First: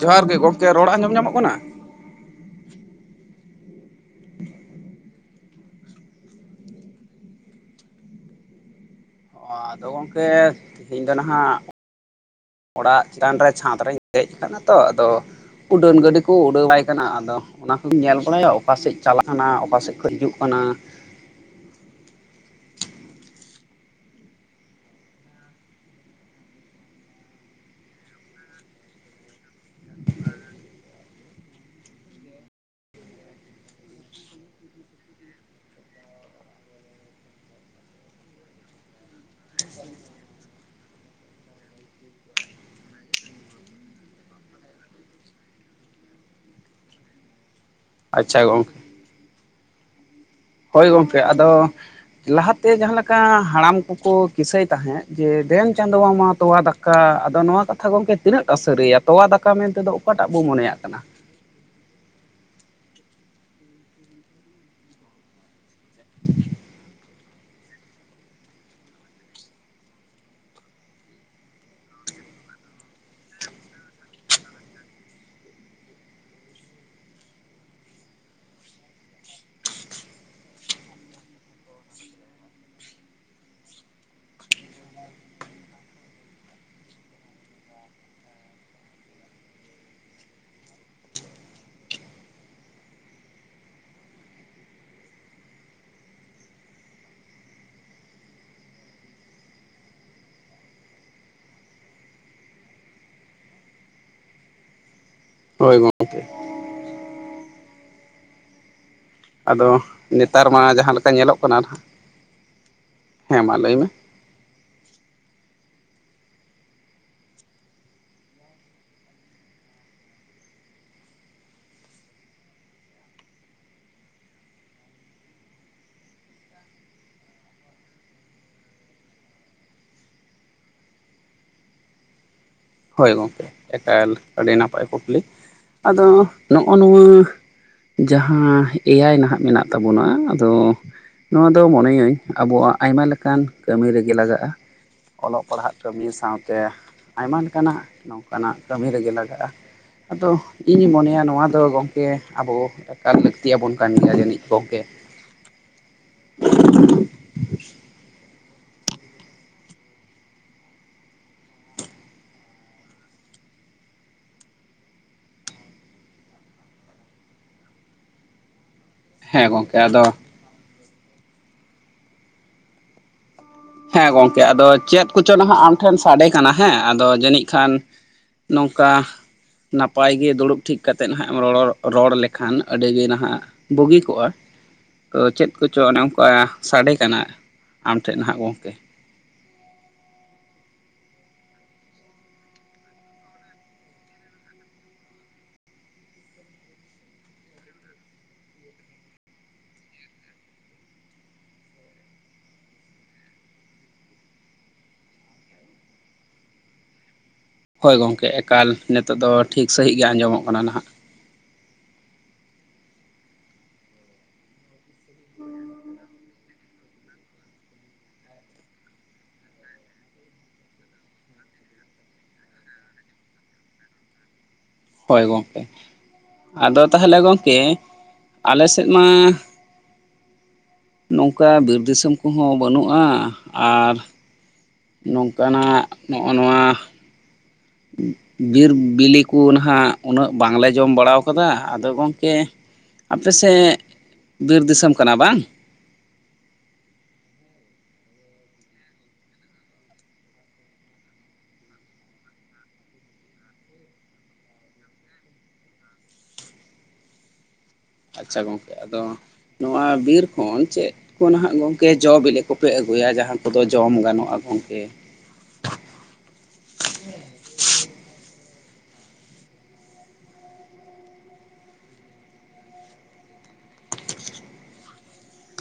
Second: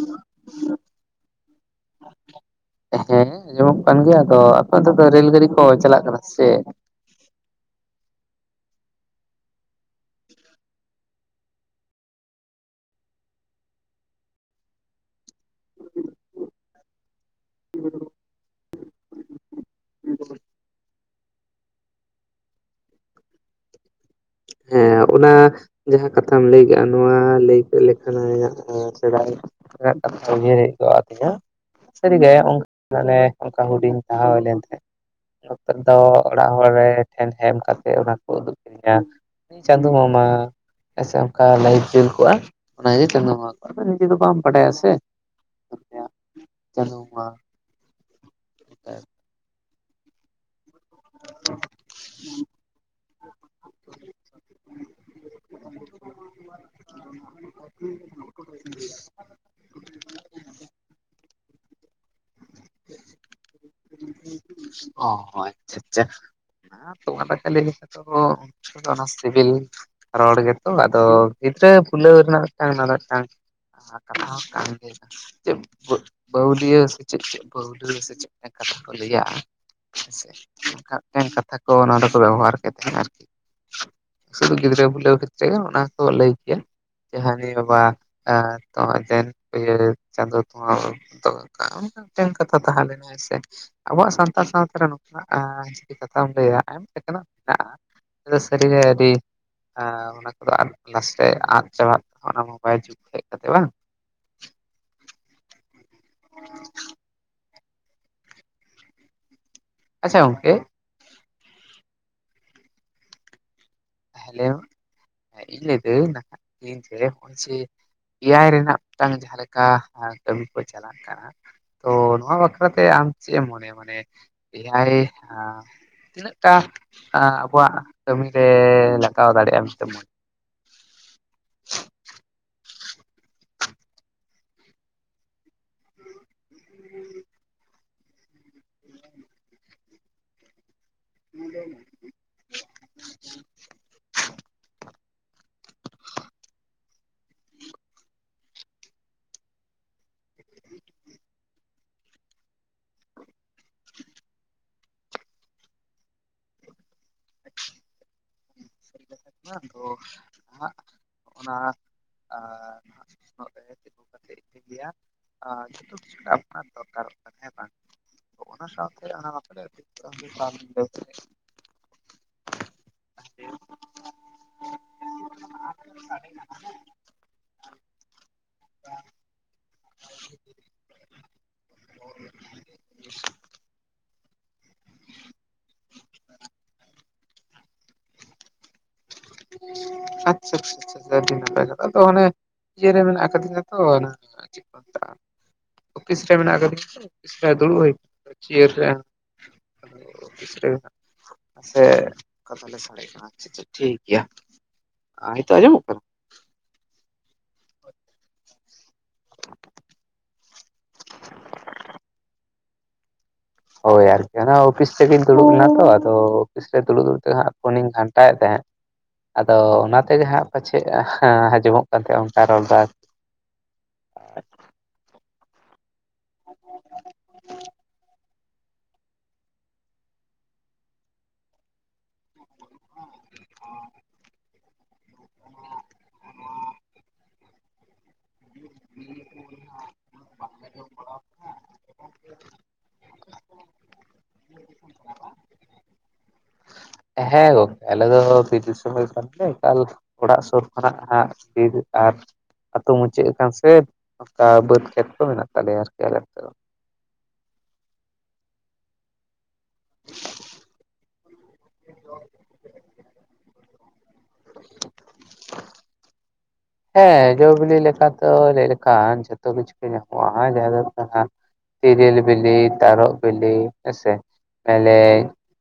ᱡᱚᱦᱟᱨ ᱜᱮ ᱜᱚᱝᱠᱮ ᱨᱚᱲ ᱟᱸᱡᱚᱢ ᱧᱟᱢᱚᱜ ᱠᱟᱱᱟ ᱦᱮᱸ ᱟᱸᱡᱚᱢᱚᱜ ᱠᱟᱱ ᱜᱮᱭᱟ ᱟᱫᱚ ᱟᱯᱮ ᱫᱚ ᱯᱮ ᱨᱮᱞ ᱜᱟᱹᱰᱤ ᱠᱚ ᱪᱟᱞᱟᱜ ᱠᱟᱱᱟ ᱥᱮᱪᱮᱫ? ᱟᱸ ᱟᱫᱚ ᱜᱚᱝᱠᱮ ᱛᱤᱦᱤᱧ ᱫᱚ ᱱᱟᱦᱟᱜ ᱚᱲᱟᱜ ᱪᱮᱛᱟᱱ ᱨᱮ ᱪᱷᱟᱸᱫᱽ ᱨᱮᱧ ᱫᱮᱡ ᱟᱠᱟᱱᱟ ᱛᱚ ᱟᱫᱚ ᱩᱰᱟᱹᱱ ᱜᱟᱹᱰᱤ ᱠᱚ ᱩᱰᱟᱹᱣ ᱵᱟᱲᱟᱭ ᱠᱟᱱᱟ ᱟᱫᱚ ᱚᱱᱟ ᱠᱩᱞᱤᱧ ᱧᱮᱞ ᱵᱟᱲᱟᱭᱟ ᱚᱠᱟᱥᱮᱫ ᱪᱟᱞᱟᱜ ᱠᱟᱱᱟ ᱚᱠᱟᱥᱮᱫ ᱠᱷᱚᱡ ᱦᱤᱡᱩᱜ ᱠᱟᱱᱟ, ᱦᱮᱸ ᱚᱱᱟ ᱡᱟᱦᱟᱸ ᱠᱟᱛᱷᱟᱢ ᱞᱟᱹᱭ ᱠᱮᱜᱼᱟ ᱱᱚᱣᱟ ᱞᱟᱹᱭ ᱠᱮᱫ ᱞᱮᱠᱷᱟᱱ ᱦᱟᱹᱜ ᱥᱮᱬᱟᱭ ᱮᱫ ᱤᱭᱟᱹᱭ ᱦᱮᱡ ᱟᱹᱛᱤᱧᱟ [unintelligible] ᱥᱟᱹᱨᱤᱜᱮ ᱚᱝᱱᱠ ᱢᱟᱱᱮ ᱚᱱᱠᱟ ᱦᱩᱰᱤᱧ ᱛᱟᱸᱦᱮ ᱞᱮᱱ ᱠᱷᱟᱡ, ᱱᱚᱛᱮ ᱫᱚ ᱚᱲᱟᱜ ᱦᱚᱲ ᱨᱮ ᱴᱷᱮᱱ ᱥᱮᱱ ᱠᱟᱛᱮᱫ ᱚᱱᱟ ᱠᱚ ᱩᱫᱩᱜ ᱠᱤᱫᱤᱧᱟᱢ ᱪᱟᱸᱫᱩ ᱢᱟᱢᱟ ᱦᱮᱸ ᱥᱮ ᱚᱱᱠᱟ ᱞᱟᱹᱭ ᱩᱪᱩᱣ ᱠᱟᱜᱼᱟ᱾ ᱚᱱᱟᱜᱮ ᱪᱟᱸᱫᱚ [unintelligible] ᱟᱫᱚ ᱱᱤᱡᱮ ᱫᱚ ᱵᱟᱢ ᱵᱟᱰᱟᱭᱟ ᱥᱮ [unintelligible] ᱪᱟᱸᱫᱩ ᱵᱚᱸᱜᱟ ᱟᱪᱪᱷᱟ ᱜᱚᱝᱠᱮ ᱦᱳᱭ ᱜᱚᱢᱠᱮ ᱟᱫᱚ ᱞᱟᱦᱟᱛᱮ ᱡᱟᱦᱟᱸ ᱞᱮᱠᱟ ᱠᱟ ᱦᱟᱲᱟᱢ ᱠᱚᱠᱚ ᱠᱤᱥᱟᱹᱭ ᱛᱟᱦᱮᱸᱫ ᱡᱮ ᱫᱮᱱ ᱪᱟᱸᱫᱩ ᱢᱟᱢᱟ ᱛᱚᱣᱟ ᱫᱟᱠᱟ ᱟᱫᱚ ᱱᱚᱣᱟ ᱠᱟᱛᱷᱟ ᱜᱚᱝᱠᱮ ᱛᱤᱱᱟᱹᱜ ᱴᱟ ᱥᱟᱹᱨᱤᱭᱟ ᱛᱚᱣᱟ ᱫᱟᱠᱟ ᱢᱮᱱᱛᱮᱫᱚ ᱚᱠᱟᱴᱟᱜ ᱵᱚ ᱢᱚᱱᱮᱭᱟᱜ ᱠᱟᱱᱟ? [unintelligible] ᱟᱪᱪᱷᱟ ᱟᱪᱪᱷᱟ ᱛᱚᱣᱟ ᱫᱟᱠᱟ ᱞᱟᱹᱭ ᱞᱮᱠᱷᱟᱡ ᱫᱚ ᱚᱱᱟ ᱥᱤᱵᱤᱞ ᱨᱚᱲ ᱜᱮᱛᱚ ᱟᱫᱚ ᱜᱤᱫᱽᱨᱟᱹ ᱵᱷᱩᱞᱟᱹᱣ ᱨᱮᱱᱟᱜ ᱢᱤᱫᱴᱟᱝ ᱚᱱᱟ ᱫᱚ ᱢᱤᱫᱴᱟᱝ [unintelligible] [unintelligible] ᱪᱮᱫ ᱠᱟᱛᱷᱟ ᱠᱚ ᱞᱟᱹᱭᱟ [unintelligible] ᱠᱟᱛᱷᱟ ᱠᱚ ᱱᱚᱸᱵᱮ ᱠᱚ ᱵᱮᱵᱚᱦᱟᱨ ᱠᱮᱫ ᱛᱟᱦᱮᱸᱱᱟ ᱟᱨᱠᱤ ᱥᱩᱫᱩ ᱜᱤᱫᱽᱨᱟᱹ ᱵᱩᱞᱟᱹᱣ ᱠᱷᱮᱛᱮᱫ ᱜᱮ ᱚᱱᱟᱠᱚ ᱞᱟᱹᱭ ᱠᱮᱭᱟ ᱡᱟᱸᱜᱟ ᱦᱮᱸ ᱵᱟᱵᱟ ᱟᱨ ᱛᱚᱣᱟ ᱫᱮᱱ ᱤᱭᱟᱹ ᱪᱟᱸᱫᱳ ᱛᱚᱣᱟ [unintelligible] ᱢᱤᱫᱴᱮᱱ ᱠᱟᱛᱷᱟ ᱛᱟᱦᱮᱸ ᱞᱮᱱᱟᱭ ᱥᱮ ᱟᱵᱚᱣᱟᱜ ᱥᱟᱣ- [unintelligible] ᱡᱩᱫᱤ ᱠᱟᱛᱷᱟᱢ ᱞᱟᱹᱭᱟ, [unintelligible] ᱥᱟᱹᱨᱤ ᱜᱮ ᱟᱹᱰᱤ ᱟᱨ ᱚᱱᱟ ᱠᱚᱫᱚ ᱟᱫ ᱱᱟᱥᱮ ᱟᱫ ᱪᱟᱵᱟᱜ ᱚᱱᱟ ᱢᱳᱵᱟᱭᱤᱞ ᱡᱩᱜᱽ ᱦᱮᱡ ᱠᱟᱛᱮ ᱵᱟᱝ ᱦᱳᱭ ᱜᱚᱢᱠᱮ ᱟᱫᱚ ᱟᱪᱪᱷᱟ ᱱᱮᱛᱟᱨ ᱜᱚᱝᱠᱮ ᱢᱟ ᱡᱟᱦᱟᱸ ᱞᱮᱠᱟ ᱧᱮᱞᱚᱜ ᱠᱟᱱᱟ ᱱᱟᱦᱟᱜ, ᱦᱮᱸ ᱢᱟ ᱞᱟᱹᱭ ᱢᱮ ᱦᱮᱞᱮ ᱤᱧ ᱞᱟᱹᱭ ᱫᱟᱹᱲ [unintelligible] [unintelligible] ᱮᱭᱟᱭ ᱨᱮᱱᱟᱜ ᱢᱤᱫᱴᱟᱝ ᱡᱟᱦᱟᱸ ᱞᱮᱠᱟ ᱠᱟᱹᱢᱤ ᱠᱚ ᱪᱟᱞᱟᱜ ᱠᱟᱱᱟ ᱛᱚ ᱱᱚᱣᱟ ᱵᱟᱠᱷᱨᱟᱛᱮ ᱟᱢ ᱪᱮᱼᱮᱢ ᱢᱚᱱᱮᱭᱟ ᱢᱟᱱᱮ ᱮᱭᱟᱭ ᱛᱤᱱᱟᱹᱜᱴ ᱟᱵᱚᱣᱟᱜ ᱠᱟᱹᱢᱤ ᱨᱮ ᱞᱟᱜᱟᱣ ᱫᱟᱲᱮᱭᱟᱜᱼᱟ ᱢᱮᱱᱛᱮ ᱢᱚᱡᱽ [inaudible] ᱦᱳᱭ ᱜᱚᱝᱠᱮ ᱮᱠᱟᱞ ᱟᱹᱰᱤ ᱱᱟᱯᱟᱭ ᱠᱩᱠᱞᱤ ᱟᱫᱚ ᱱᱚᱜᱼᱚ ᱱᱚᱣᱟ ᱡᱟᱦᱟᱸ ᱮᱭᱟᱭ ᱱᱟᱦᱟᱜ ᱢᱮᱱᱟᱜ ᱛᱟᱵᱚᱱᱟ ᱟᱫᱚ ᱤᱧ ᱫᱚ ᱢᱚᱱᱮᱭᱟᱹᱧ ᱟᱵᱚᱣᱟᱜ ᱟᱭᱢᱟ ᱞᱮᱠᱟᱱ ᱠᱟᱹᱢᱤ ᱨᱮᱜᱮ ᱞᱟᱜᱟᱜᱼᱟ ᱚᱞᱚᱜ ᱯᱟᱲᱦᱟᱜ ᱠᱟᱹᱢᱤ ᱥᱟᱶᱛᱮ ᱟᱭᱢᱟ ᱞᱮᱠᱟᱱᱟᱜ ᱱᱚᱝᱠᱟᱱᱟᱜ ᱠᱟᱹᱢᱤ ᱨᱮᱜᱮ ᱞᱟᱜᱟᱜᱼᱟ ᱟᱫᱚ ᱤᱧᱤᱧ ᱢᱚᱱᱮᱭᱟ ᱱᱚᱣᱟ ᱫᱚ ᱜᱚᱝᱠᱮ ᱟᱵᱚ ᱮᱠᱟᱞ ᱞᱟᱹᱠᱛᱤᱭᱟᱵᱚᱱ ᱠᱟᱱ ᱜᱮᱭᱟ ᱡᱟᱹᱱᱤᱡ ᱜᱝᱚᱠᱮ [unintelligible] [unintelligible] ᱚᱱᱟ ᱥᱟᱣ- ᱦᱮᱸ ᱜᱚᱢᱠᱮ ᱟᱫᱚ [unintelligible] ᱦᱮᱸ ᱜᱚᱝᱠᱮ ᱟᱫᱚ ᱪᱮᱫ ᱠᱚᱪᱚ ᱱᱟᱦᱟᱜ ᱟᱢ ᱴᱷᱮᱱ ᱥᱟᱰᱮ ᱠᱟᱱᱟ ᱦᱮᱸ ᱟᱫᱚ ᱡᱟᱹᱱᱤᱡ ᱠᱷᱟᱱ ᱱᱚᱝᱠᱟ ᱱᱟᱯᱟᱭ ᱜᱮ ᱫᱩᱲᱩᱵ ᱴᱷᱤᱠ ᱠᱟᱛᱮᱫ ᱱᱟᱦᱟᱜ ᱮᱢ ᱨᱚᱲ ᱨᱚᱲ ᱞᱮᱠᱷᱟᱱ ᱟᱹᱰᱤᱜᱮ ᱱᱟᱦᱟᱼᱜ ᱵᱩᱜᱤ ᱠᱚᱜᱼᱟ ᱛᱚ ᱪᱮᱫ ᱠᱚᱪᱚ ᱚᱱᱮ ᱚᱱᱠᱟ ᱥᱟᱰᱮ ᱠᱟᱱᱟ ᱟᱢ ᱴᱷᱮᱱ ᱦᱟᱜ ᱜᱚᱝᱠᱮ ᱟᱪᱪᱷᱟ ᱟᱪᱷᱟ ᱟᱪᱪᱷᱟ ᱟ. ᱰᱤ ᱱᱟᱯᱟᱭ ᱠᱟᱛᱷᱟ ᱛᱚ ᱚᱱᱮ ᱤᱭᱟᱹᱨᱮ ᱢᱮᱱᱟᱜ ᱠᱟᱫᱤᱧᱟ ᱛᱚ ᱚᱱᱟ ᱪᱮᱫ ᱠᱚ ᱢᱮᱛᱟᱜᱼᱟ ᱚᱯᱷᱤᱥ ᱨᱮ ᱢᱮᱱᱟᱜ ᱠᱟᱫᱤᱧ ᱚᱯᱷᱤᱥ ᱨᱮ ᱫᱩᱲᱩᱵ ᱦᱩᱭ ᱪᱮᱭᱟᱨ ᱨᱮ ᱠᱟᱛᱷᱟ ᱞᱮ [unintelligible] ᱥᱟᱰᱮ ᱠᱟᱱᱟ ᱟᱪᱪᱷᱟ ᱴᱷᱤᱠ ᱜᱮᱭᱟ, ᱱᱤᱛᱚ ᱟᱸᱡᱚᱢ ᱠᱟᱱᱟ ᱦᱳᱭ ᱜᱚᱝᱠᱮ ᱮᱠᱟᱞ ᱱᱤᱛᱳᱜ ᱫᱚ ᱴᱷᱤᱠ ᱥᱟᱺᱦᱤᱡ ᱜᱮ ᱟᱸᱡᱚᱢᱚᱜ ᱠᱟᱱᱟ ᱱᱟᱦᱟᱜ ᱦᱳᱭ ᱟᱨᱠᱤ ᱚᱱᱟ ᱚᱯᱷᱤᱥ ᱥᱮᱜᱤᱧ ᱫᱩᱲᱩᱵ ᱞᱮᱱᱟ ᱛᱚ ᱟᱫᱚ ᱚᱯᱷᱤᱥ ᱨᱮ ᱫᱩᱲᱩ ᱫᱩᱲᱩᱵ ᱛᱮᱦᱟᱜ ᱯᱷᱳᱱᱤᱧ ᱜᱷᱟᱱᱴᱟᱭᱮᱫ ᱛᱟᱦᱮᱸᱫ ᱟᱫᱚ ᱚᱱᱟ ᱛᱮᱜᱮ ᱦᱟᱸᱜ ᱯᱟᱪᱮᱫ ᱟᱸᱡᱚᱢᱚᱜ ᱠᱟᱱ ᱛᱟᱦᱮᱸᱼᱟ ᱚᱱᱠᱟ ᱨᱚᱲ ᱫᱚ ᱦᱚᱭ ᱜᱚᱝᱠᱮ ᱟᱫᱚ ᱛᱟᱦᱟᱞᱮ ᱜᱚᱝᱠᱮ ᱟᱞᱮᱥᱮᱫ ᱢᱟ ᱱᱚᱝᱠᱟ ᱵᱤᱨ ᱫᱤᱥᱚᱢ ᱠᱚᱦᱚᱸ ᱵᱟᱹᱱᱩᱜᱼᱟ ᱟᱨ ᱱᱚᱝᱠᱟᱱᱟᱜ ᱱᱚᱜᱼᱚ ᱱᱚᱣᱟ ᱵᱤᱨ ᱵᱤᱞᱤ ᱠᱚ ᱱᱟᱦᱟᱜ ᱩᱱᱟᱹᱜ ᱵᱟᱝᱞᱮ ᱡᱚᱢ ᱵᱟᱲᱟᱣ ᱠᱟᱫᱟ ᱟᱫᱚ ᱜᱚᱝᱠᱮ ᱟᱯᱮ ᱥᱮᱫ ᱵᱤᱨ ᱫᱤᱥᱚᱢ ᱠᱟᱱᱟ ᱵᱟᱝ ᱦᱮᱸ ᱜᱚᱝᱠᱮ ᱟᱞᱮ ᱫᱚ ᱵᱤᱨ ᱫᱤᱥᱚᱢ ᱜᱮ ᱠᱟᱱ ᱛᱟᱞᱮᱭᱟ ᱮᱠᱟᱞ ᱚᱲᱟᱜ ᱥᱩᱨ ᱠᱷᱚᱱᱟᱜ ᱦᱟᱜ ᱵᱤᱨ ᱟᱨ ᱟᱹᱛᱩ ᱢᱩᱪᱟᱹᱫ ᱟᱠᱟᱱ ᱥᱮ ᱚᱱᱠᱟ ᱵᱟᱹᱫᱽ ᱠᱷᱮᱛ ᱠᱚ ᱢᱮᱱᱟᱜ ᱛᱟᱞᱮᱭᱟ ᱟᱨᱠᱤ ᱟᱞᱮ ᱱᱚᱛᱮ ᱫᱚ ᱟᱪᱪᱷᱟ ᱜᱚᱝᱠᱮ ᱟᱫᱚ ᱱᱚᱣᱟ ᱵᱤᱨ ᱠᱷᱚᱱ ᱪᱮᱫ ᱠᱚ ᱱᱟᱦᱟᱜ ᱜᱚᱝᱠᱮ ᱡᱚ ᱵᱤᱞᱤ ᱠᱚᱯᱮ ᱟᱹᱜᱩᱭᱟ ᱡᱟᱦᱟᱸ ᱠᱚᱫᱚ ᱡᱚᱢ ᱜᱟᱱᱚᱜᱼᱟ ᱜᱚᱝᱠᱮ ᱦᱮᱸ ᱡᱚᱼ ᱵᱤᱞᱤ ᱞᱮᱠᱟᱛᱮ ᱞᱟᱹᱭ ᱞᱮᱠᱷᱟᱱ ᱡᱚᱛᱚ ᱠᱤᱪᱷᱩ ᱜᱮ ᱧᱟᱢᱚᱜᱼᱟ ᱡᱟᱦᱟᱸ ᱫᱚ ᱦᱩᱭᱩᱜ ᱠᱟᱱᱟ ᱛᱤᱨᱤᱞ ᱵᱤᱞᱤ ᱛᱟᱨᱚᱵ ᱵᱤᱞᱤ ᱦᱮᱸ ᱥᱮ ᱢᱮᱨᱞᱮᱡ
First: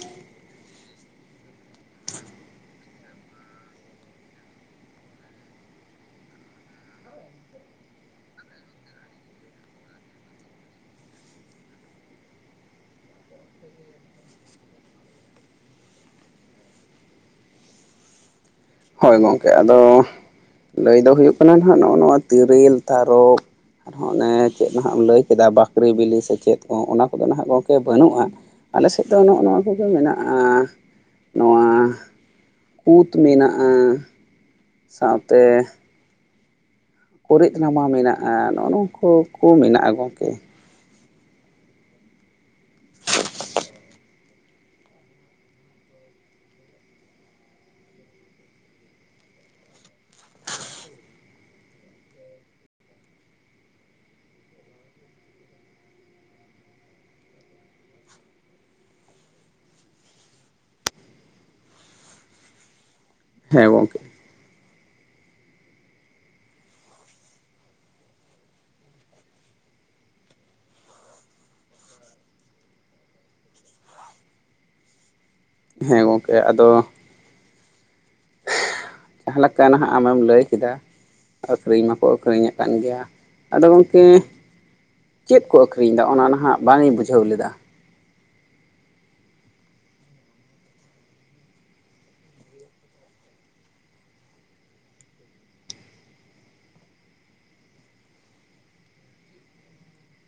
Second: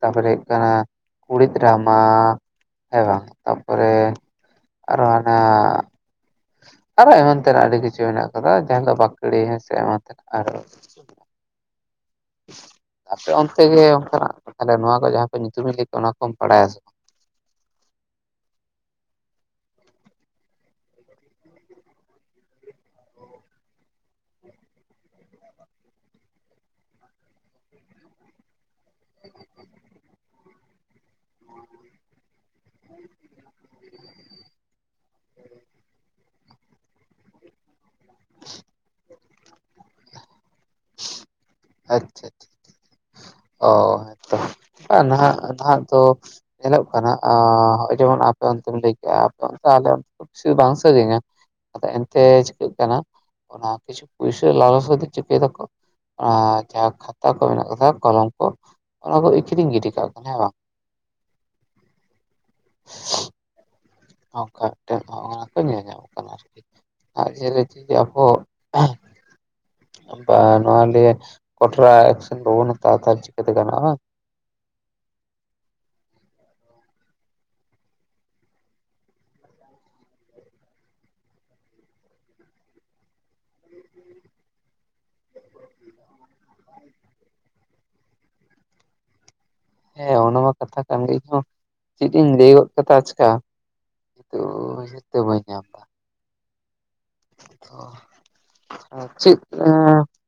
ᱛᱟᱯᱚᱨᱮ ᱦᱩᱭᱩᱜ ᱠᱟᱱᱟ ᱠᱩᱲᱤᱫ ᱨᱟᱢᱟ ᱦᱮᱸ ᱵᱟᱝ ᱛᱟᱨᱯᱚᱨᱮ ᱟᱨᱚ ᱦᱟᱱᱟ ᱟᱨᱚ ᱮᱢᱟᱱ ᱛᱮᱱᱟᱜ ᱟᱹᱰᱤ ᱠᱤᱪᱷᱩ ᱢᱮᱱᱟᱜ ᱠᱟᱫᱟ ᱡᱟᱦᱟᱸ ᱫᱚ ᱵᱟᱠᱲᱤ ᱦᱮᱥᱮ ᱮᱢᱟᱱ ᱛᱮᱱᱟᱜ ᱟᱯᱮ ᱚᱱᱛᱮ ᱜᱮ ᱚᱱᱠᱟᱱᱟᱜ ᱛᱟᱦᱚᱞᱮ ᱱᱚᱣᱟ ᱠᱚ ᱡᱟᱦᱟᱸ ᱠᱚ ᱧᱩᱛᱩᱢᱤᱧ ᱞᱟᱹᱭ ᱠᱮᱫ ᱚᱱᱟ ᱠᱚᱢ ᱵᱟᱲᱟᱭᱟ ᱥᱮ ᱵᱟᱝ ᱦᱳᱭ ᱜᱚᱝᱠᱮ ᱟᱫᱚ ᱞᱟᱹᱭ ᱫᱚ ᱦᱩᱭᱩᱜ ᱠᱟᱱᱟ ᱱᱟᱦᱟᱜ ᱱᱚᱜᱼᱚ ᱱᱚᱣᱟ ᱛᱤᱨᱤᱞ ᱛᱟᱨᱚᱵ ᱟᱨᱦᱚᱸ ᱚᱱᱮ ᱪᱮᱫ ᱦᱟᱜ ᱮᱢ ᱞᱟᱹᱭ ᱠᱮᱫᱟ ᱵᱟᱠᱨᱮ ᱵᱤᱞᱤ ᱥᱮ ᱪᱮᱫ ᱠᱚ ᱚᱱᱟ ᱠᱚᱫᱚ ᱦᱟᱜ ᱜᱚᱝᱠᱮ ᱵᱟᱹᱱᱩᱜᱼᱟ ᱟᱞᱮ ᱥᱮᱫ ᱫᱚ ᱱᱚᱜᱼᱚ ᱱᱚᱣᱟ ᱠᱚᱜᱮ ᱢᱮᱱᱟᱜᱼᱟ ᱱᱚᱣᱟ ᱠᱩᱛ ᱢᱮᱱᱟᱜ-ᱟ ᱥᱟᱶᱛᱮ ᱠᱚᱨᱤᱫ ᱨᱟᱢᱟ ᱢᱮᱱᱟᱜ-ᱟ ᱱᱚᱜ- ᱱᱚᱝᱠᱩ ᱠᱚ ᱢᱮᱱᱟᱜ-ᱟ ᱜᱚᱝᱠᱮ ᱟᱪᱪᱷᱟ ᱟᱪᱪᱷᱟ [unintelligible] ᱟᱨ ᱱᱟᱦᱟᱜ ᱱᱟᱦᱟᱜ ᱫᱚ ᱧᱮᱞᱚᱜ ᱠᱟᱱᱟᱜ ᱚᱻ ᱚᱜ ᱡᱮᱢᱚᱱ ᱟᱯᱮ ᱚᱱᱛᱮᱢ ᱞᱟᱹᱭ ᱠᱮᱫᱮᱜ-ᱟ ᱟᱯᱮ ᱚᱱᱛᱮ ᱟᱞᱮ ᱚᱱᱛᱮ ᱥᱮ ᱵᱟᱝ [unintelligible] ᱟᱫᱚ ᱮᱱᱛᱮ ᱪᱤᱠᱟᱹᱜ ᱠᱟᱱᱟ ᱚᱱᱟ ᱠᱤᱪᱷᱩ ᱯᱩᱭᱥᱟᱹ ᱞᱟᱞᱚᱪ ᱠᱚᱛᱮ ᱪᱤᱠᱟᱹᱭ ᱫᱟᱠᱚ ᱟ ᱡᱟᱦᱟᱸ ᱠᱷᱟᱛᱟ ᱠᱚ ᱢᱮᱱᱟᱜ ᱟᱠᱟᱫᱟ ᱠᱚᱞᱚᱢ ᱠᱚ ᱚᱱᱟ ᱠᱚ ᱟᱠᱷᱨᱤᱧ ᱜᱤᱰᱤ ᱠᱟᱜ ᱠᱟᱱᱟ ᱦᱮᱸ ᱵᱟᱝ ᱦᱮᱸ ᱜᱚᱢᱠᱮ ᱱᱚᱝᱠᱟ ᱢᱤᱫᱴᱮᱱ ᱚᱱ ᱚᱱᱟ ᱠᱚ ᱧᱮᱞ ᱧᱟᱢᱚᱜ ᱠᱟᱱᱟ ᱟᱨᱠᱤ ᱟᱨ [unintelligible] ᱵᱟ ᱱᱚᱣᱟ ᱞᱤᱭᱮ ᱠᱚᱴᱨᱟ ᱮᱠᱥᱮᱱ ᱵᱟᱵᱚᱱ ᱦᱟᱛᱟᱣᱟ ᱛᱟᱦᱚᱞᱮ ᱪᱤᱠᱟᱹᱛᱮ ᱜᱟᱱᱚᱜ-ᱟ ᱦᱮᱸ ᱜᱚᱝᱠᱮ ᱟᱫᱚ ᱡᱟᱦᱟᱸ ᱞᱮᱠᱟ ᱱᱟᱦᱟᱜ ᱟᱢᱮᱢ ᱞᱟᱹᱭ ᱠᱮᱫᱟ ᱟᱠᱷᱨᱤᱧ ᱢᱟᱠᱚ ᱟᱠᱷᱨᱤᱧ ᱟᱠᱟᱱ ᱜᱮᱭᱟ ᱟᱫᱚ ᱜᱚᱝᱠᱮ ᱪᱮᱫ ᱠᱚ ᱟᱹᱠᱷᱤᱨᱤᱧ ᱮᱫᱟ ᱚᱱᱟ ᱱᱟᱦᱟᱜ ᱵᱟᱝᱤᱧ ᱵᱩᱡᱷᱟᱹᱣ ᱞᱮᱫᱟ ᱦᱮᱸ ᱚᱱᱟ ᱢᱟ ᱠᱟᱛᱷᱟ ᱠᱟᱱ ᱜᱮ ᱤᱧᱦᱚᱸ ᱪᱮᱫ ᱤᱧ ᱞᱟᱹᱭ ᱜᱚᱫ ᱠᱟᱫᱟ ᱟᱪᱠᱟ ᱛᱚ ᱫᱤᱥᱟᱹ ᱵᱟᱹᱧ ᱧᱟᱢ ᱮᱫᱟ ᱛᱚ ᱪᱮᱫ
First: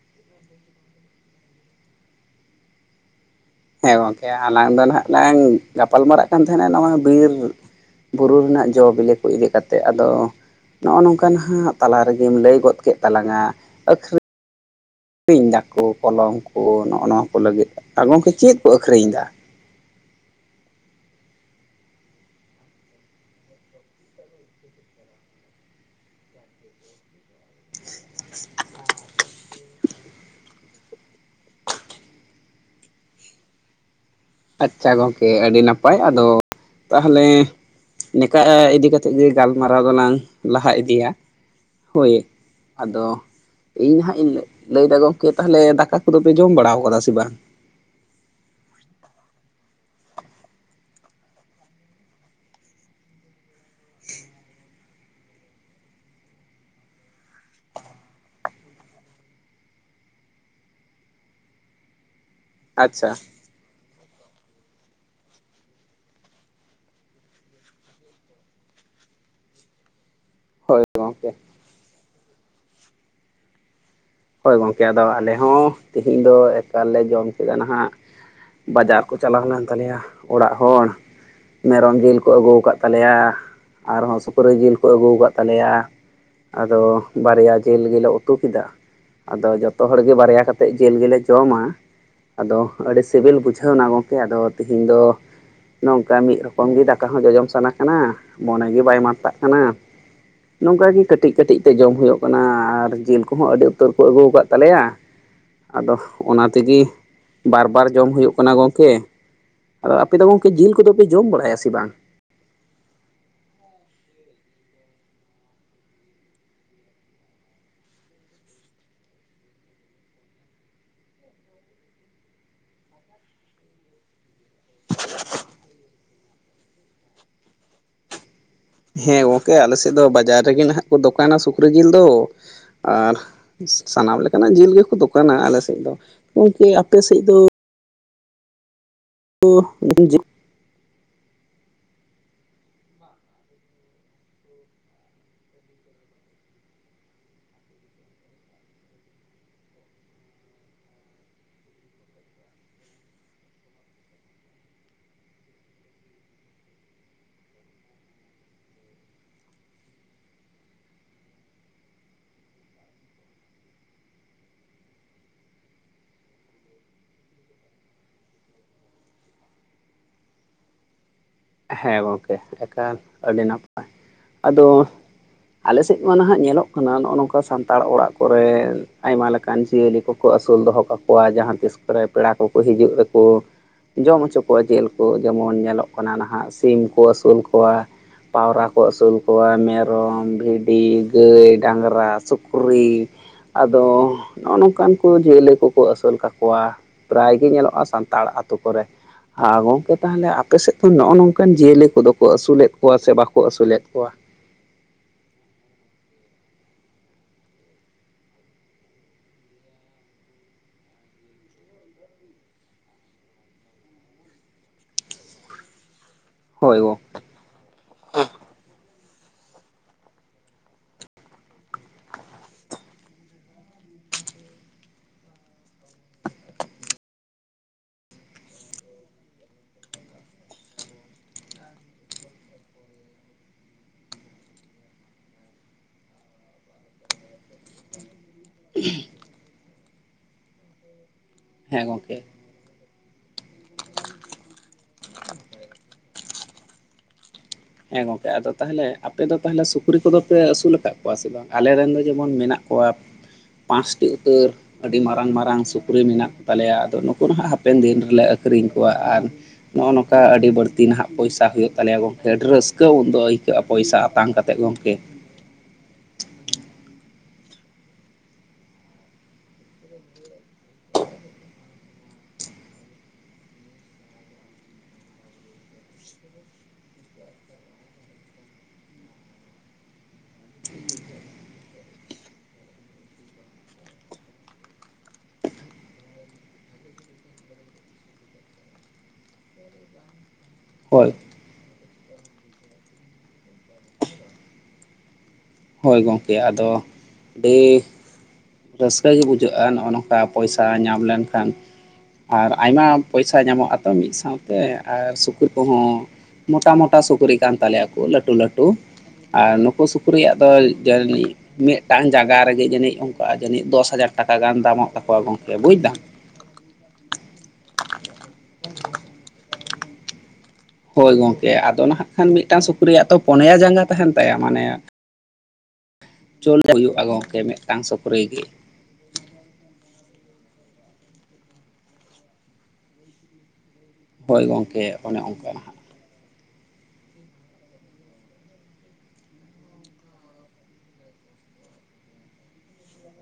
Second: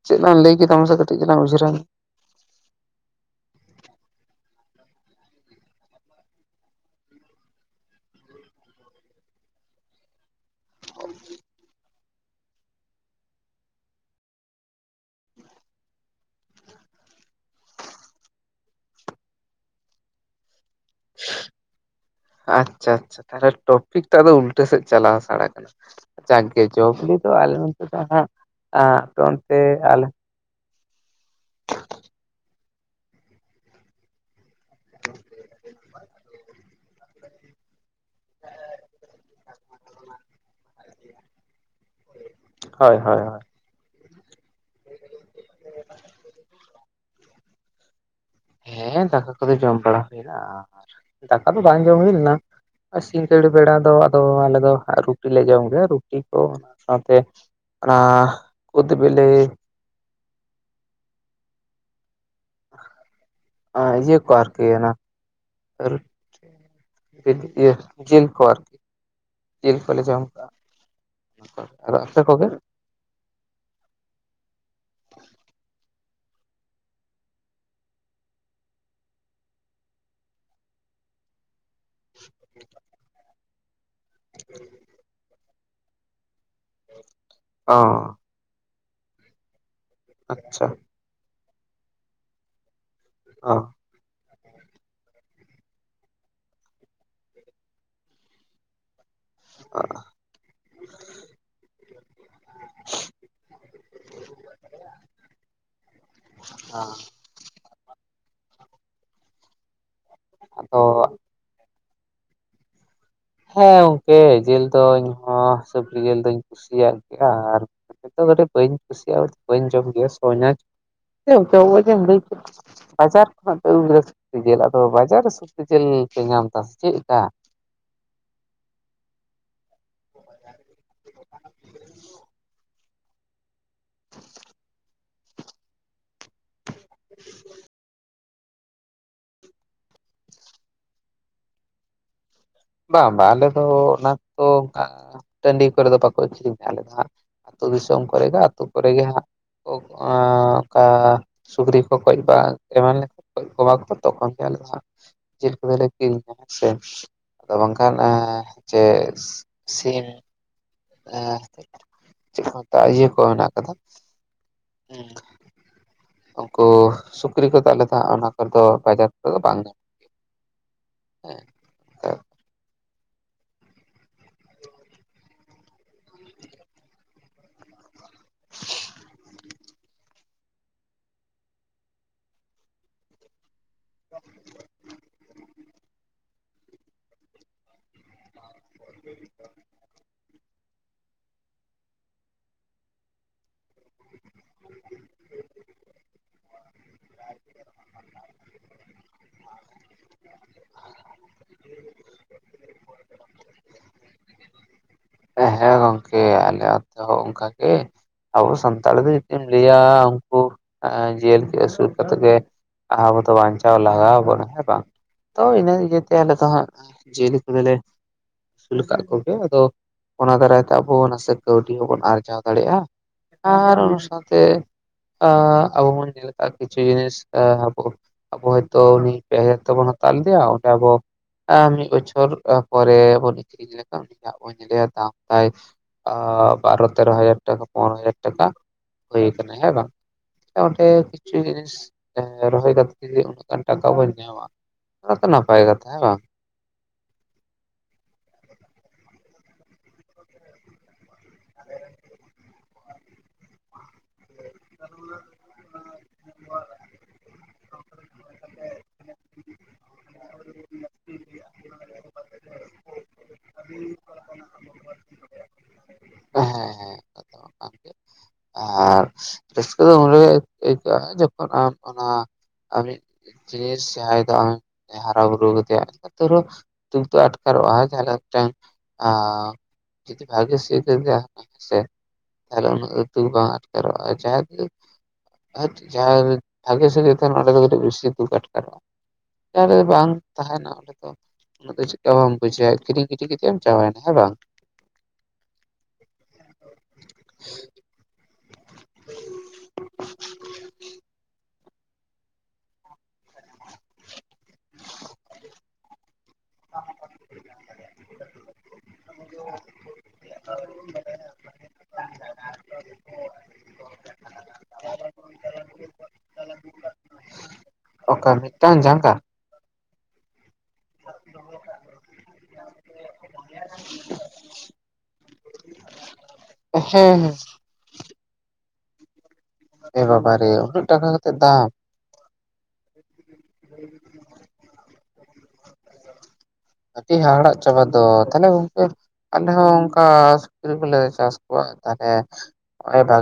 ᱪᱮᱫ ᱞᱟᱝ ᱞᱟᱹᱭ ᱠᱮᱫ ᱢᱟᱥᱮ ᱠᱟᱹᱴᱤᱡ ᱪᱟᱞᱟᱝ ᱩᱭᱦᱟᱹᱨᱟ ᱦᱮᱸ ᱜᱚᱝᱠᱮ ᱟᱞᱟᱝ ᱫᱚ ᱱᱟᱜ ᱞᱟᱝ ᱜᱟᱯᱟᱞ ᱢᱟᱨᱟᱜ ᱠᱟᱱ ᱛᱟᱦᱮᱸᱱᱟ ᱱᱚᱶᱟ ᱵᱤᱨ ᱵᱩᱨᱩ ᱨᱮᱱᱟᱜ ᱡᱚ ᱵᱤᱞᱤ ᱠᱚ ᱤᱫᱤ ᱠᱟᱛᱮᱜ ᱟᱫᱚ ᱱᱚᱜ-ᱚ ᱱᱚᱝᱠᱟ ᱱᱟᱸᱜ ᱛᱟᱞᱟ ᱨᱮᱜᱮᱢ ᱞᱟᱹᱭ ᱜᱚᱫ ᱠᱮᱫ ᱛᱟᱞᱟᱝᱟ ᱮᱠᱥᱩ ᱟᱠᱨᱤᱧᱫᱟ ᱠᱚ ᱠᱚᱞᱚᱢ ᱠᱚ ᱱᱚᱜ- ᱱᱚᱣᱟ ᱠᱚ ᱞᱟᱹᱜᱤᱫ, ᱟᱜᱚᱝᱠᱮ ᱪᱮᱫ ᱠᱚ ᱟᱹᱷᱨᱤᱧ ᱫᱟ? [unintelligible] ᱟᱪᱪᱷᱟ ᱟᱪᱪᱷᱟ ᱴᱟᱲᱮ ᱴᱚᱯᱤᱠ ᱴᱟᱜ ᱫᱚ ᱩᱞᱴᱟᱹ ᱥᱮᱫ ᱪᱟᱞᱟᱣ ᱥᱟᱲ ᱟᱠᱟᱱᱟ ᱾ ᱡᱟᱜ ᱜᱮ ᱡᱚᱵᱤᱠᱤ ᱯᱮ, ᱟᱞᱮ ᱦᱚᱸ ᱚᱱᱛᱮ ᱫᱚ ᱱᱟᱸᱜ, ᱟ ᱯᱮ ᱚᱸᱱᱛᱮ ᱟᱞᱮ ᱟᱪᱟ ᱜᱚᱝᱠᱮ ᱟᱹᱰᱤ ᱱᱟᱯᱟᱭ ᱟᱫᱚ ᱛᱟᱦᱚᱞᱮ ᱱᱮᱠᱟᱜ ᱤᱫᱤ ᱠᱟᱛᱮᱫ ᱜᱮ ᱜᱟᱞᱢᱟᱨᱟᱣ ᱫᱚᱞᱟᱝ ᱞᱟᱦᱟ ᱤᱫᱤᱭᱟ ᱦᱳᱭ ᱦᱳᱭ ᱟᱫᱚ ᱦᱳᱭ ᱦᱳᱭ ᱤᱧ ᱦᱟᱜ ᱤᱧ ᱞᱟᱹᱭ ᱫᱟ ᱜᱚᱝᱠᱮ ᱛᱟᱦᱚᱞᱮ ᱫᱟᱠᱟ ᱠᱚᱫᱚ ᱯᱮ ᱡᱚᱢ ᱵᱟᱲᱟ ᱠᱟᱫᱟ ᱥᱮ ᱵᱟᱝ ᱦᱮᱸ ᱫᱟᱠᱟ ᱠᱚᱫᱚ ᱡᱚᱢ ᱵᱟᱲᱟ ᱦᱩᱭᱱᱟ ᱟᱨ ᱫᱟᱠᱟ ᱫᱚ ᱵᱟᱝ ᱡᱚᱢ ᱦᱩᱭ ᱞᱮᱱᱟ ᱥᱤᱜᱟᱹᱲ ᱵᱮᱲᱟ ᱫᱚ ᱟᱫᱚ ᱟᱞᱮ ᱫᱚ ᱨᱩᱴᱤᱞᱮ ᱡᱚᱢ ᱜᱮᱭᱟ ᱨᱩᱴᱤ ᱠᱚ ᱚᱱᱟ ᱥᱟᱶᱛᱮ ᱚᱱᱟ ᱠᱩᱫᱽ ᱵᱤᱞᱤ ᱟᱪᱪᱷᱟ ᱟ ᱤᱭᱟᱹ ᱠᱚ ᱟᱨᱠᱤ ᱚᱱᱟ ᱟᱨᱩ [inaudible] ᱡᱤᱞ ᱠᱚ ᱟᱨᱠᱤ ᱡᱤᱞ ᱠᱚ ᱞᱮ ᱡᱚᱢ ᱦᱳᱭ ᱜᱚᱢᱠᱮ [unintelligible] ᱟᱨ ᱟᱯᱮ ᱠᱚᱜᱮ ᱦᱳᱭ ᱜᱚᱝᱠᱮ ᱟᱫᱚ ᱟᱞᱮ ᱦᱚᱸ ᱛᱤᱦᱤᱧ ᱫᱚ ᱮᱠᱟᱞᱮ ᱡᱚᱢ ᱠᱮᱫᱟ ᱱᱟᱦᱟᱜ ᱵᱟᱡᱟᱨ ᱠᱚ ᱪᱟᱞᱟᱣ ᱞᱮᱱ ᱛᱟᱞᱮᱭᱟ ᱚᱲᱟᱜ ᱦᱚᱲ ᱢᱮᱨᱚᱢ ᱡᱤᱞ ᱠᱚ ᱟᱹᱜᱩ ᱟᱠᱟᱫ ᱛᱟᱞᱮᱭᱟ ᱟᱨᱦᱚᱸ ᱥᱩᱠᱨᱤ ᱡᱤᱞ ᱠᱚ ᱟᱹᱜᱩ ᱟᱠᱟᱫ ᱛᱟᱞᱮᱭᱟ ᱟᱫᱚ ᱵᱟᱨᱭᱟ ᱚ ᱡᱤᱞ ᱜᱮᱞᱮ ᱩᱛᱩ ᱠᱮᱫᱟ ᱟᱫᱚ ᱡᱚᱛᱚ ᱦᱚᱲ ᱜᱮ ᱵᱟᱨᱭᱟ ᱟᱪᱪᱷᱟ ᱠᱟᱛᱮᱫ ᱡᱤᱞ ᱜᱮᱞᱮ ᱡᱚᱢᱟ ᱟᱫᱚ ᱟᱹᱰᱤ ᱥᱤᱵᱤᱞ ᱚ ᱵᱩᱡᱷᱟᱹᱣ ᱮᱱᱟ ᱜᱚᱝᱠᱮ ᱟᱫᱚ ᱛᱤᱦᱮᱧ ᱫᱚ ᱱᱚᱝᱠᱟ ᱢᱤᱫ ᱨᱚᱠᱚᱢ ᱜᱮ ᱫᱟᱠᱟ ᱦᱚᱸ ᱡᱚᱡᱚᱢ ᱥᱟᱱᱟ ᱠᱟᱱᱟ ᱢᱚᱱᱮ ᱜᱮ ᱵᱟᱭ ᱢᱟᱱ ᱛᱟᱜ ᱠᱟᱱᱟ ᱱᱚᱝᱠᱟ ᱜᱮ ᱠᱟᱹᱴᱤᱡ ᱠᱟᱹᱴᱤᱡ ᱛᱮ ᱡᱚᱢ ᱦᱩᱭᱩᱜ ᱠᱟᱱᱟ ᱟᱨ ᱡᱤᱞ ᱠᱚᱦᱚᱸ ᱟᱹᱰᱤ ᱩᱛᱟᱹᱨ ᱠᱚ ᱟᱹᱜᱩ ᱟᱠᱟᱫ ᱛᱟᱞᱮᱭᱟ ᱟᱫᱚ ᱚᱱᱟ ᱛᱮᱜᱮ ᱵᱟᱨ ᱵᱟᱨ ᱡᱚᱢ ᱦᱩᱭᱩᱜ ᱠᱟᱱᱟ ᱜᱚᱝᱠᱮ ᱟᱫᱚ ᱟᱯᱮ ᱫᱚ ᱜᱚᱢᱠᱮ ᱡᱤᱞ ᱟᱫᱚ ᱠᱚᱫᱚ ᱯᱮ ᱡᱚᱢ ᱵᱟᱲᱟᱭᱟ ᱥᱮ ᱵᱟᱝ? ᱦᱮᱸ ᱜᱚᱝᱠᱮ ᱡᱤᱞ ᱫᱚ ᱤᱧ ᱦᱚᱸ ᱦᱤᱥᱟᱹᱵᱽ ᱡᱤᱞ ᱫᱚᱧ ᱠᱩᱥᱤᱭᱟᱜ ᱜᱮᱭᱟ ᱟᱨ ᱡᱚᱛᱚ ᱠᱟᱹᱴᱤᱡ ᱵᱟᱹᱧ ᱠᱩᱥᱤᱭᱟᱜᱼᱟ ᱵᱟᱹᱧ ᱡᱚᱢ ᱜᱮᱭᱟ ᱥᱚ ᱧᱟ [unintelligible] ᱵᱟᱡᱟᱨ ᱠᱷᱚᱱᱟᱜ ᱯᱮ ᱟᱹᱜᱩ ᱠᱟᱫᱟ ᱥᱚᱠᱨᱤ ᱡᱤᱞ ᱟᱫᱚ ᱵᱟᱡᱟᱨ ᱨᱮ ᱥᱚᱠᱨᱤ ᱡᱤᱞ ᱯᱮ ᱧᱟᱢ ᱟ ᱥᱮ ᱪᱮᱫᱠᱟ ᱦᱮᱸ ᱜᱚᱢᱠᱮ ᱟᱞᱮ ᱥᱮᱫ ᱫᱚ ᱵᱟᱡᱟᱨ ᱨᱮᱜᱮ ᱱᱟᱦᱟᱜ ᱠᱚ ᱫᱚᱠᱟᱱᱟ ᱥᱩᱠᱨᱤ ᱡᱤᱞ ᱫᱚ ᱟᱨ ᱥᱟᱱᱟᱢ ᱞᱮᱠᱟᱱᱟᱜ ᱡᱤᱞ ᱜᱮᱠᱚ ᱫᱚᱠᱟᱱᱟ ᱟᱞᱮᱥᱮᱫ ᱫᱚ ᱜᱚᱝᱠᱮ ᱟᱯᱮᱥᱮᱫ ᱫᱚ [unintelligible] ᱵᱟᱝ ᱵᱟᱝ ᱟᱞᱮ ᱫᱚ ᱚᱱᱟ ᱠᱚᱫᱚ ᱵᱟᱝ ᱴᱟᱺᱰᱤ ᱠᱚᱨᱮ ᱫᱚ ᱵᱟᱠᱚ ᱟᱹᱠᱷᱨᱤᱧᱟ ᱟᱞᱮ ᱫᱚ ᱦᱟᱸᱜ ᱟᱹᱛᱩ ᱫᱤᱥᱚᱢ ᱠᱚᱨᱮ ᱜᱮ ᱟᱛᱳ ᱠᱚᱨᱮ ᱜᱮ ᱦᱟᱸᱜ ᱠᱚ ᱚᱱᱠᱟ ᱥᱩᱠᱨᱤ ᱠᱚ ᱜᱚᱡ ᱠᱚᱣᱟ ᱟᱨ ᱮᱢᱟ ᱞᱮᱠᱷᱟᱱ ᱜᱚᱡᱽ ᱠᱚᱣᱟ ᱠᱚ ᱛᱚᱠᱷᱚᱱ ᱜᱮ ᱟᱞᱮ ᱞᱮ ᱧᱟᱢᱼᱟ ᱪᱮᱫ [unintelligible] ᱦᱮᱸ ᱥᱮ ᱟᱫᱚ ᱵᱟᱝᱠᱷᱟᱱ ᱡᱮ ᱥᱤᱢ ᱮ ᱪᱮᱫ ᱢᱮᱛᱟᱜ ᱤᱭᱟᱹ ᱠᱚ ᱦᱮᱱᱟᱜ ᱟᱠᱟᱫᱟ ᱦᱩᱸ ᱩᱱᱠᱩ ᱥᱩᱠᱨᱤ ᱠᱚ ᱫᱚ ᱟᱞᱮ ᱫᱚ ᱦᱟᱜ ᱚᱱᱟ ᱠᱚᱫᱚ ᱵᱟᱡᱟᱨ ᱠᱚᱨᱮ ᱫᱚ ᱵᱟᱝ ᱜᱟᱱᱚᱜ ᱦᱮᱸ ᱦᱮᱸ ᱜᱚᱝᱠᱮ ᱮᱠᱷᱟᱱ ᱟᱹᱰᱤ ᱱᱟᱯᱟᱭ ᱟᱫᱚ ᱟᱞᱮ ᱥᱮᱫ ᱢᱟ ᱱᱟᱦᱟᱜ ᱧᱮᱞᱚᱜ ᱠᱟᱱᱟ ᱱᱚᱜᱼᱚ ᱱᱚᱝᱠᱟ ᱥᱟᱱᱛᱟᱲ ᱚᱲᱟᱜ ᱠᱚᱨᱮ ᱟᱭᱢᱟ ᱞᱮᱠᱟᱱ ᱡᱤᱭᱟᱹᱞᱤ ᱠᱚᱠᱚ ᱟᱹᱥᱩᱞ ᱫᱚᱦᱚ ᱠᱟᱠᱚᱣᱟ ᱡᱟᱦᱟᱸ ᱛᱤᱥ ᱠᱚᱨᱮ ᱯᱮᱲᱟ ᱠᱚᱠᱚ ᱦᱤᱡᱩᱜ ᱨᱮᱠᱚ ᱡᱚᱢ ᱦᱚᱪᱚ ᱠᱚᱣᱟ ᱡᱤᱞ ᱠᱚ ᱡᱮᱢᱚᱱ ᱧᱮᱞᱚᱜ ᱠᱟᱱᱟ ᱱᱟᱦᱟᱜ ᱥᱤᱢ ᱠᱚ ᱟᱹᱥᱩᱞ ᱠᱚᱣᱟ ᱯᱟᱣᱨᱟ ᱠᱚ ᱟᱹᱥᱩᱞ ᱠᱚᱣᱟ ᱢᱮᱨᱚᱢ ᱵᱷᱤᱰᱤ ᱜᱟᱹᱭ ᱰᱟᱝᱨᱟ ᱥᱩᱠᱨᱤ ᱟᱫᱚ ᱱᱚᱜᱼᱚ ᱱᱚᱝᱠᱟᱱ ᱠᱚ ᱡᱤᱭᱟᱹᱞᱤ ᱠᱚᱠᱚ ᱟᱹᱥᱩᱞ ᱠᱟᱠᱚᱣᱟ ᱯᱨᱟᱭ ᱜᱮ ᱧᱮᱞᱚᱜᱼᱟ ᱥᱟᱱᱛᱟᱲ ᱟᱛᱚ ᱠᱚᱨᱮ ᱟᱨ ᱜᱚᱝᱠᱮ ᱛᱟᱦᱚᱞᱮ ᱟᱯᱮ ᱥᱮᱫ ᱫᱚ ᱱᱚᱜᱼᱚ ᱱᱚᱝᱠᱟᱱ ᱡᱤᱭᱟᱹᱞᱤ ᱠᱚᱫᱚ ᱠᱚ ᱟᱹᱥᱩᱞᱮᱫ ᱠᱚᱣᱟ ᱥᱮ ᱵᱟᱠᱚ ᱟᱹᱥᱩᱞᱮᱫ ᱠᱚᱣᱟ [inaudible] ᱦᱮᱸ ᱦᱮᱸ ᱜᱚᱝᱠᱮ ᱟᱞᱮ ᱟᱛᱚ ᱦᱚᱸ ᱚᱱᱠᱟ ᱜᱮ ᱟᱵᱚ ᱥᱟᱱᱛᱟᱲ ᱫᱚ ᱡᱩᱫᱤᱢ ᱞᱟᱹᱭᱟ ᱩᱱᱠᱩ ᱟ ᱡᱤᱭᱟᱹᱞᱤ ᱟᱹᱥᱩᱞ ᱠᱟᱛᱮᱫ ᱜᱮ ᱟ ᱟᱵᱚ ᱫᱚ ᱵᱟᱧᱪᱟᱣ ᱞᱟᱜᱟᱣᱟᱵᱚᱱᱟ ᱦᱮᱸ ᱵᱟᱝ ᱛᱚ ᱤᱱᱟᱹ ᱤᱭᱟᱹᱛᱮ ᱟᱞᱮ ᱫᱚ ᱦᱟᱸᱜ ᱦᱳᱭ ᱜᱚ ᱡᱤᱣᱞᱤ ᱵᱮᱞᱮ ᱟᱹᱥᱩᱞ ᱟᱠᱟᱫ ᱠᱚᱜᱮ ᱟᱫᱚ ᱚᱱᱟ ᱫᱟᱨᱟᱭ ᱛᱮ ᱟᱵᱚ ᱱᱟᱥᱮ ᱠᱟᱹᱣᱰᱤ ᱦᱚᱸᱵᱚᱱ ᱟᱨᱡᱟᱣ ᱫᱟᱲᱮᱜᱼᱟ ᱟᱨ ᱚᱱᱟ ᱥᱟᱶᱛᱮ ᱟ ᱟᱵᱚ ᱵᱚᱱ ᱧᱮᱞ ᱠᱟᱜ ᱠᱤᱪᱷᱩ ᱡᱤᱱᱤᱥ ᱮ ᱟᱵᱚ ᱟᱵᱚ ᱦᱚᱭᱛᱚ ᱩᱱᱤ ᱯᱮ ᱦᱟᱡᱟᱨ ᱛᱮᱵᱚᱱ ᱦᱟᱛᱟᱣ ᱞᱮᱫᱮᱭᱟ ᱚᱸᱰᱮ ᱟᱵᱚ ᱟ ᱢᱤᱫ ᱵᱚᱪᱷᱚᱨ ᱛᱟᱯᱚᱨᱮ ᱵᱚᱱ ᱟᱹᱠᱷᱨᱤᱧ ᱞᱮᱠᱷᱟᱱ ᱩᱱᱤᱭᱟᱜ ᱵᱚᱱ ᱧᱮᱞᱮᱭᱟ ᱫᱟᱢ ᱛᱟᱭ ᱟ ᱵᱟᱨᱚ ᱛᱮᱨᱚ ᱦᱟᱡᱟᱨ ᱴᱟᱠᱟ ᱯᱚᱱ ᱦᱟᱡᱟᱨ ᱴᱟᱠᱟ ᱦᱩᱭ ᱟᱠᱟᱱᱟ ᱦᱮᱸ ᱵᱟᱝ ᱚᱱᱰᱮ ᱠᱤᱪᱷᱩ ᱡᱤᱱᱤᱥ ᱦᱮᱸ ᱜᱚᱝᱠᱮ ᱨᱚᱦᱚᱭ ᱠᱟᱛᱮ ᱚᱱᱠᱟᱱ ᱴᱟᱠᱟ ᱵᱚᱱ ᱧᱟᱢᱟ ᱚᱱᱟᱛᱚ ᱱᱟᱯᱟᱭ ᱠᱟᱛᱷᱟ ᱦᱮᱸ ᱵᱟᱝ ᱦᱮᱸ ᱜᱚᱝᱠᱮ ᱟᱫᱚ ᱛᱟᱦᱞᱮ ᱟᱯᱮ ᱫᱚ ᱛᱟᱦᱞᱮ ᱥᱩᱠᱨᱤ ᱠᱚᱫᱚ ᱯᱮ ᱟᱹᱥᱩᱞ ᱟᱠᱟᱫ ᱠᱚᱣᱟ ᱥᱮ ᱵᱟᱝ ᱟᱞᱮᱨᱮᱱ ᱫᱚ ᱡᱮᱢᱚᱱ ᱢᱮᱱᱟᱜ ᱠᱚᱣᱟᱜ ᱯᱟᱸᱪᱴᱤ ᱩᱛᱟᱹᱨ ᱟᱹᱰᱤ ᱢᱟᱨᱟᱝ ᱢᱟᱨᱟᱝ ᱥᱩᱠ ᱥᱩᱠᱨᱤ ᱢᱮᱱᱟᱜ ᱠᱚ ᱛᱟᱞᱮᱭᱟ ᱟᱫᱚ ᱱᱩᱠᱩ ᱢᱟ ᱦᱟᱸᱜ ᱦᱟᱯᱮᱱ ᱫᱤᱱ ᱞᱮ ᱟᱹᱠᱷᱨᱤᱧ ᱠᱚᱣᱟ ᱟᱨ ᱱᱚᱜᱼᱚ ᱱᱚᱝᱠᱟ ᱟᱹᱰᱤ ᱵᱟᱹᱲᱛᱤ ᱱᱟᱦᱟᱜ ᱯᱚᱭᱥᱟ ᱦᱩᱭᱩᱜ ᱛᱟᱞᱮᱭᱟ ᱜᱚᱝᱠᱮ ᱟᱹᱰᱤ ᱨᱟᱹᱥᱠᱟᱹ ᱩᱱᱫᱚ ᱟᱹᱭᱠᱟᱹᱜᱼᱟ ᱯᱚᱭᱥᱟ ᱟᱛᱟᱝ ᱠᱟᱛᱮᱫ ᱜᱚᱢᱠᱮ ᱦᱮᱸ ᱦᱮᱸ ᱠᱟᱛᱷᱟ ᱢᱟ ᱠᱟᱱ ᱜᱮ ᱟᱨ ᱨᱟᱹᱥᱠᱟᱹ ᱫᱚ ᱩᱱᱨᱮᱜᱮ ᱟᱹᱭᱠᱟᱹᱜᱼᱟ ᱡᱚᱠᱷᱚᱱ ᱟᱢ ᱚᱱᱟ ᱟᱢᱤᱡ ᱡᱮᱥ ᱡᱟᱦᱟᱸᱭ ᱫᱚ ᱟᱢ ᱦᱟᱨᱟ ᱵᱩᱨᱩ ᱠᱮᱫᱮᱭᱟ ᱛᱩᱨᱩ ᱫᱩᱠ ᱫᱚ ᱟᱴᱠᱟᱨᱚᱜᱼᱟ ᱡᱟᱦᱟᱸ ᱞᱮᱠᱟᱠᱟᱛᱮᱢ ᱟ ᱡᱩᱫᱤ ᱵᱷᱟᱜᱮ ᱥᱮᱫ ᱮ ᱫᱟᱹᱲ ᱠᱮᱫᱟ ᱟᱨ ᱩᱱᱟᱹᱜ ᱫᱚ ᱫᱩᱠ ᱵᱟᱝ ᱟᱴᱠᱟᱨᱚᱜᱼᱟ ᱡᱟᱦᱟᱸᱭᱟᱜ ᱛᱮ ᱟᱨ ᱡᱟᱦᱟᱸ ᱨᱮ ᱵᱷᱟᱜᱮ ᱥᱮᱫ ᱡᱚᱠᱷᱚᱱ ᱚᱸᱰᱮ ᱫᱚ ᱠᱟᱹᱴᱤᱡ ᱵᱮᱥᱤ ᱫᱩᱠ ᱟᱴᱠᱟᱨᱚᱜᱼᱟ ᱚᱠᱟᱨᱮ ᱵᱟᱝ ᱛᱟᱦᱮᱱᱟ ᱚᱸᱰᱮ ᱦᱳᱭ ᱫᱚ ᱩᱱᱟᱹᱜ ᱫᱚ ᱪᱮᱠᱟ ᱵᱟᱢ ᱵᱩᱡᱷᱟᱣᱟ ᱠᱤᱨᱤ ᱜᱤᱰᱤ ᱠᱟᱛᱮᱢ ᱪᱟᱵᱟᱭᱮᱱᱟ ᱦᱮᱸ ᱵᱟᱝ ᱦᱚᱭ ᱜᱚᱝᱠᱮ ᱟᱫᱚ ᱤ ᱨᱟᱹᱥᱠᱟᱹ ᱜᱮ ᱵᱩᱡᱷᱟᱹᱜᱼᱟ ᱱᱚᱜᱼᱚ ᱱᱚᱝᱠᱟ ᱯᱚᱭᱥᱟ ᱧᱟᱢ ᱞᱮᱱᱠᱷᱟᱱ ᱟᱨ ᱟᱭᱢᱟ ᱯᱚᱭᱥᱟ ᱧᱟᱢᱚᱜ-ᱟ ᱛᱚ ᱢᱤᱫ ᱥᱟᱶᱛᱮ ᱟᱨ ᱥᱩᱠᱨᱤ ᱠᱚᱦᱚᱸ ᱢᱚᱴᱟ ᱢᱚᱴᱟ ᱥᱩᱠᱨᱤ ᱠᱟᱱ ᱛᱟᱞᱮᱭᱟᱠᱚ ᱞᱟᱹᱴᱩ ᱞᱟᱹᱴᱩ ᱟᱨ ᱱᱩᱠᱩ ᱥᱩᱠᱨᱤ ᱛᱚᱞᱡᱟᱱᱤᱡ ᱢᱤᱫᱴᱟᱝ ᱡᱟᱭᱟ ᱨᱮᱜᱮ ᱡᱟᱹᱱᱤᱡ ᱚᱱᱠᱟ ᱡᱟᱹᱱᱤᱡ ᱫᱚᱥ ᱦᱟᱡᱟᱨ ᱴᱟᱠᱟ ᱜᱟᱱ ᱫᱟᱢᱚᱜ ᱛᱟᱠᱚᱣᱟ ᱜᱚᱝᱠᱮ ᱵᱩᱡᱽᱫᱟᱢ ᱥᱟᱞᱟᱜ ᱜᱩᱱᱰᱟ ᱚᱠᱟ ᱢᱤᱫ ᱴᱟᱝ ᱡᱟᱸᱜᱟ ᱦᱚᱭ ᱜᱚᱝᱠᱮ ᱟᱫᱚ ᱱᱟᱦᱟᱜ ᱠᱷᱟᱱ ᱢᱤᱫᱴᱟᱝ ᱥᱩᱠᱨᱤᱭᱟᱜ ᱛᱚ ᱯᱚᱱᱭᱟ ᱡᱟᱸᱜᱟ ᱛᱟᱦᱮᱱ ᱛᱟᱭᱟ ᱢᱟᱱᱮ ᱪᱚᱞ ᱦᱮᱸ ᱦᱩᱭᱩᱜᱼᱟ ᱦᱮᱸ ᱜᱚᱢᱠᱮ ᱢᱤᱫᱴᱟᱝ ᱥᱩᱠᱨᱤ ᱜᱮ ᱮ ᱵᱟᱵᱟᱨᱮ ᱩᱱᱟᱹᱜ ᱴᱟᱠᱟ ᱠᱟᱛᱮ ᱫᱟᱢ [inaudible] [inaudible] ᱦᱚᱭ ᱜᱚᱝᱠᱮ ᱚᱱᱮ ᱚᱱᱠᱟ ᱱᱟᱦᱟᱸᱜ ᱟᱹᱰᱤ ᱦᱟᱦᱟᱲᱟᱜ ᱪᱟᱵᱟ ᱫᱚ ᱛᱷᱟᱞᱮ ᱜᱚᱝᱠᱮ ᱟᱞᱮ ᱦᱚᱸ ᱚᱱᱠᱟ ᱥᱩᱠᱨᱤ ᱠᱚᱞᱮ ᱪᱟᱥ ᱠᱚᱣᱟ ᱮᱱᱠᱷᱟᱱ ᱦᱮᱸ ᱱᱚᱜᱚᱭ ᱵᱷᱟᱜ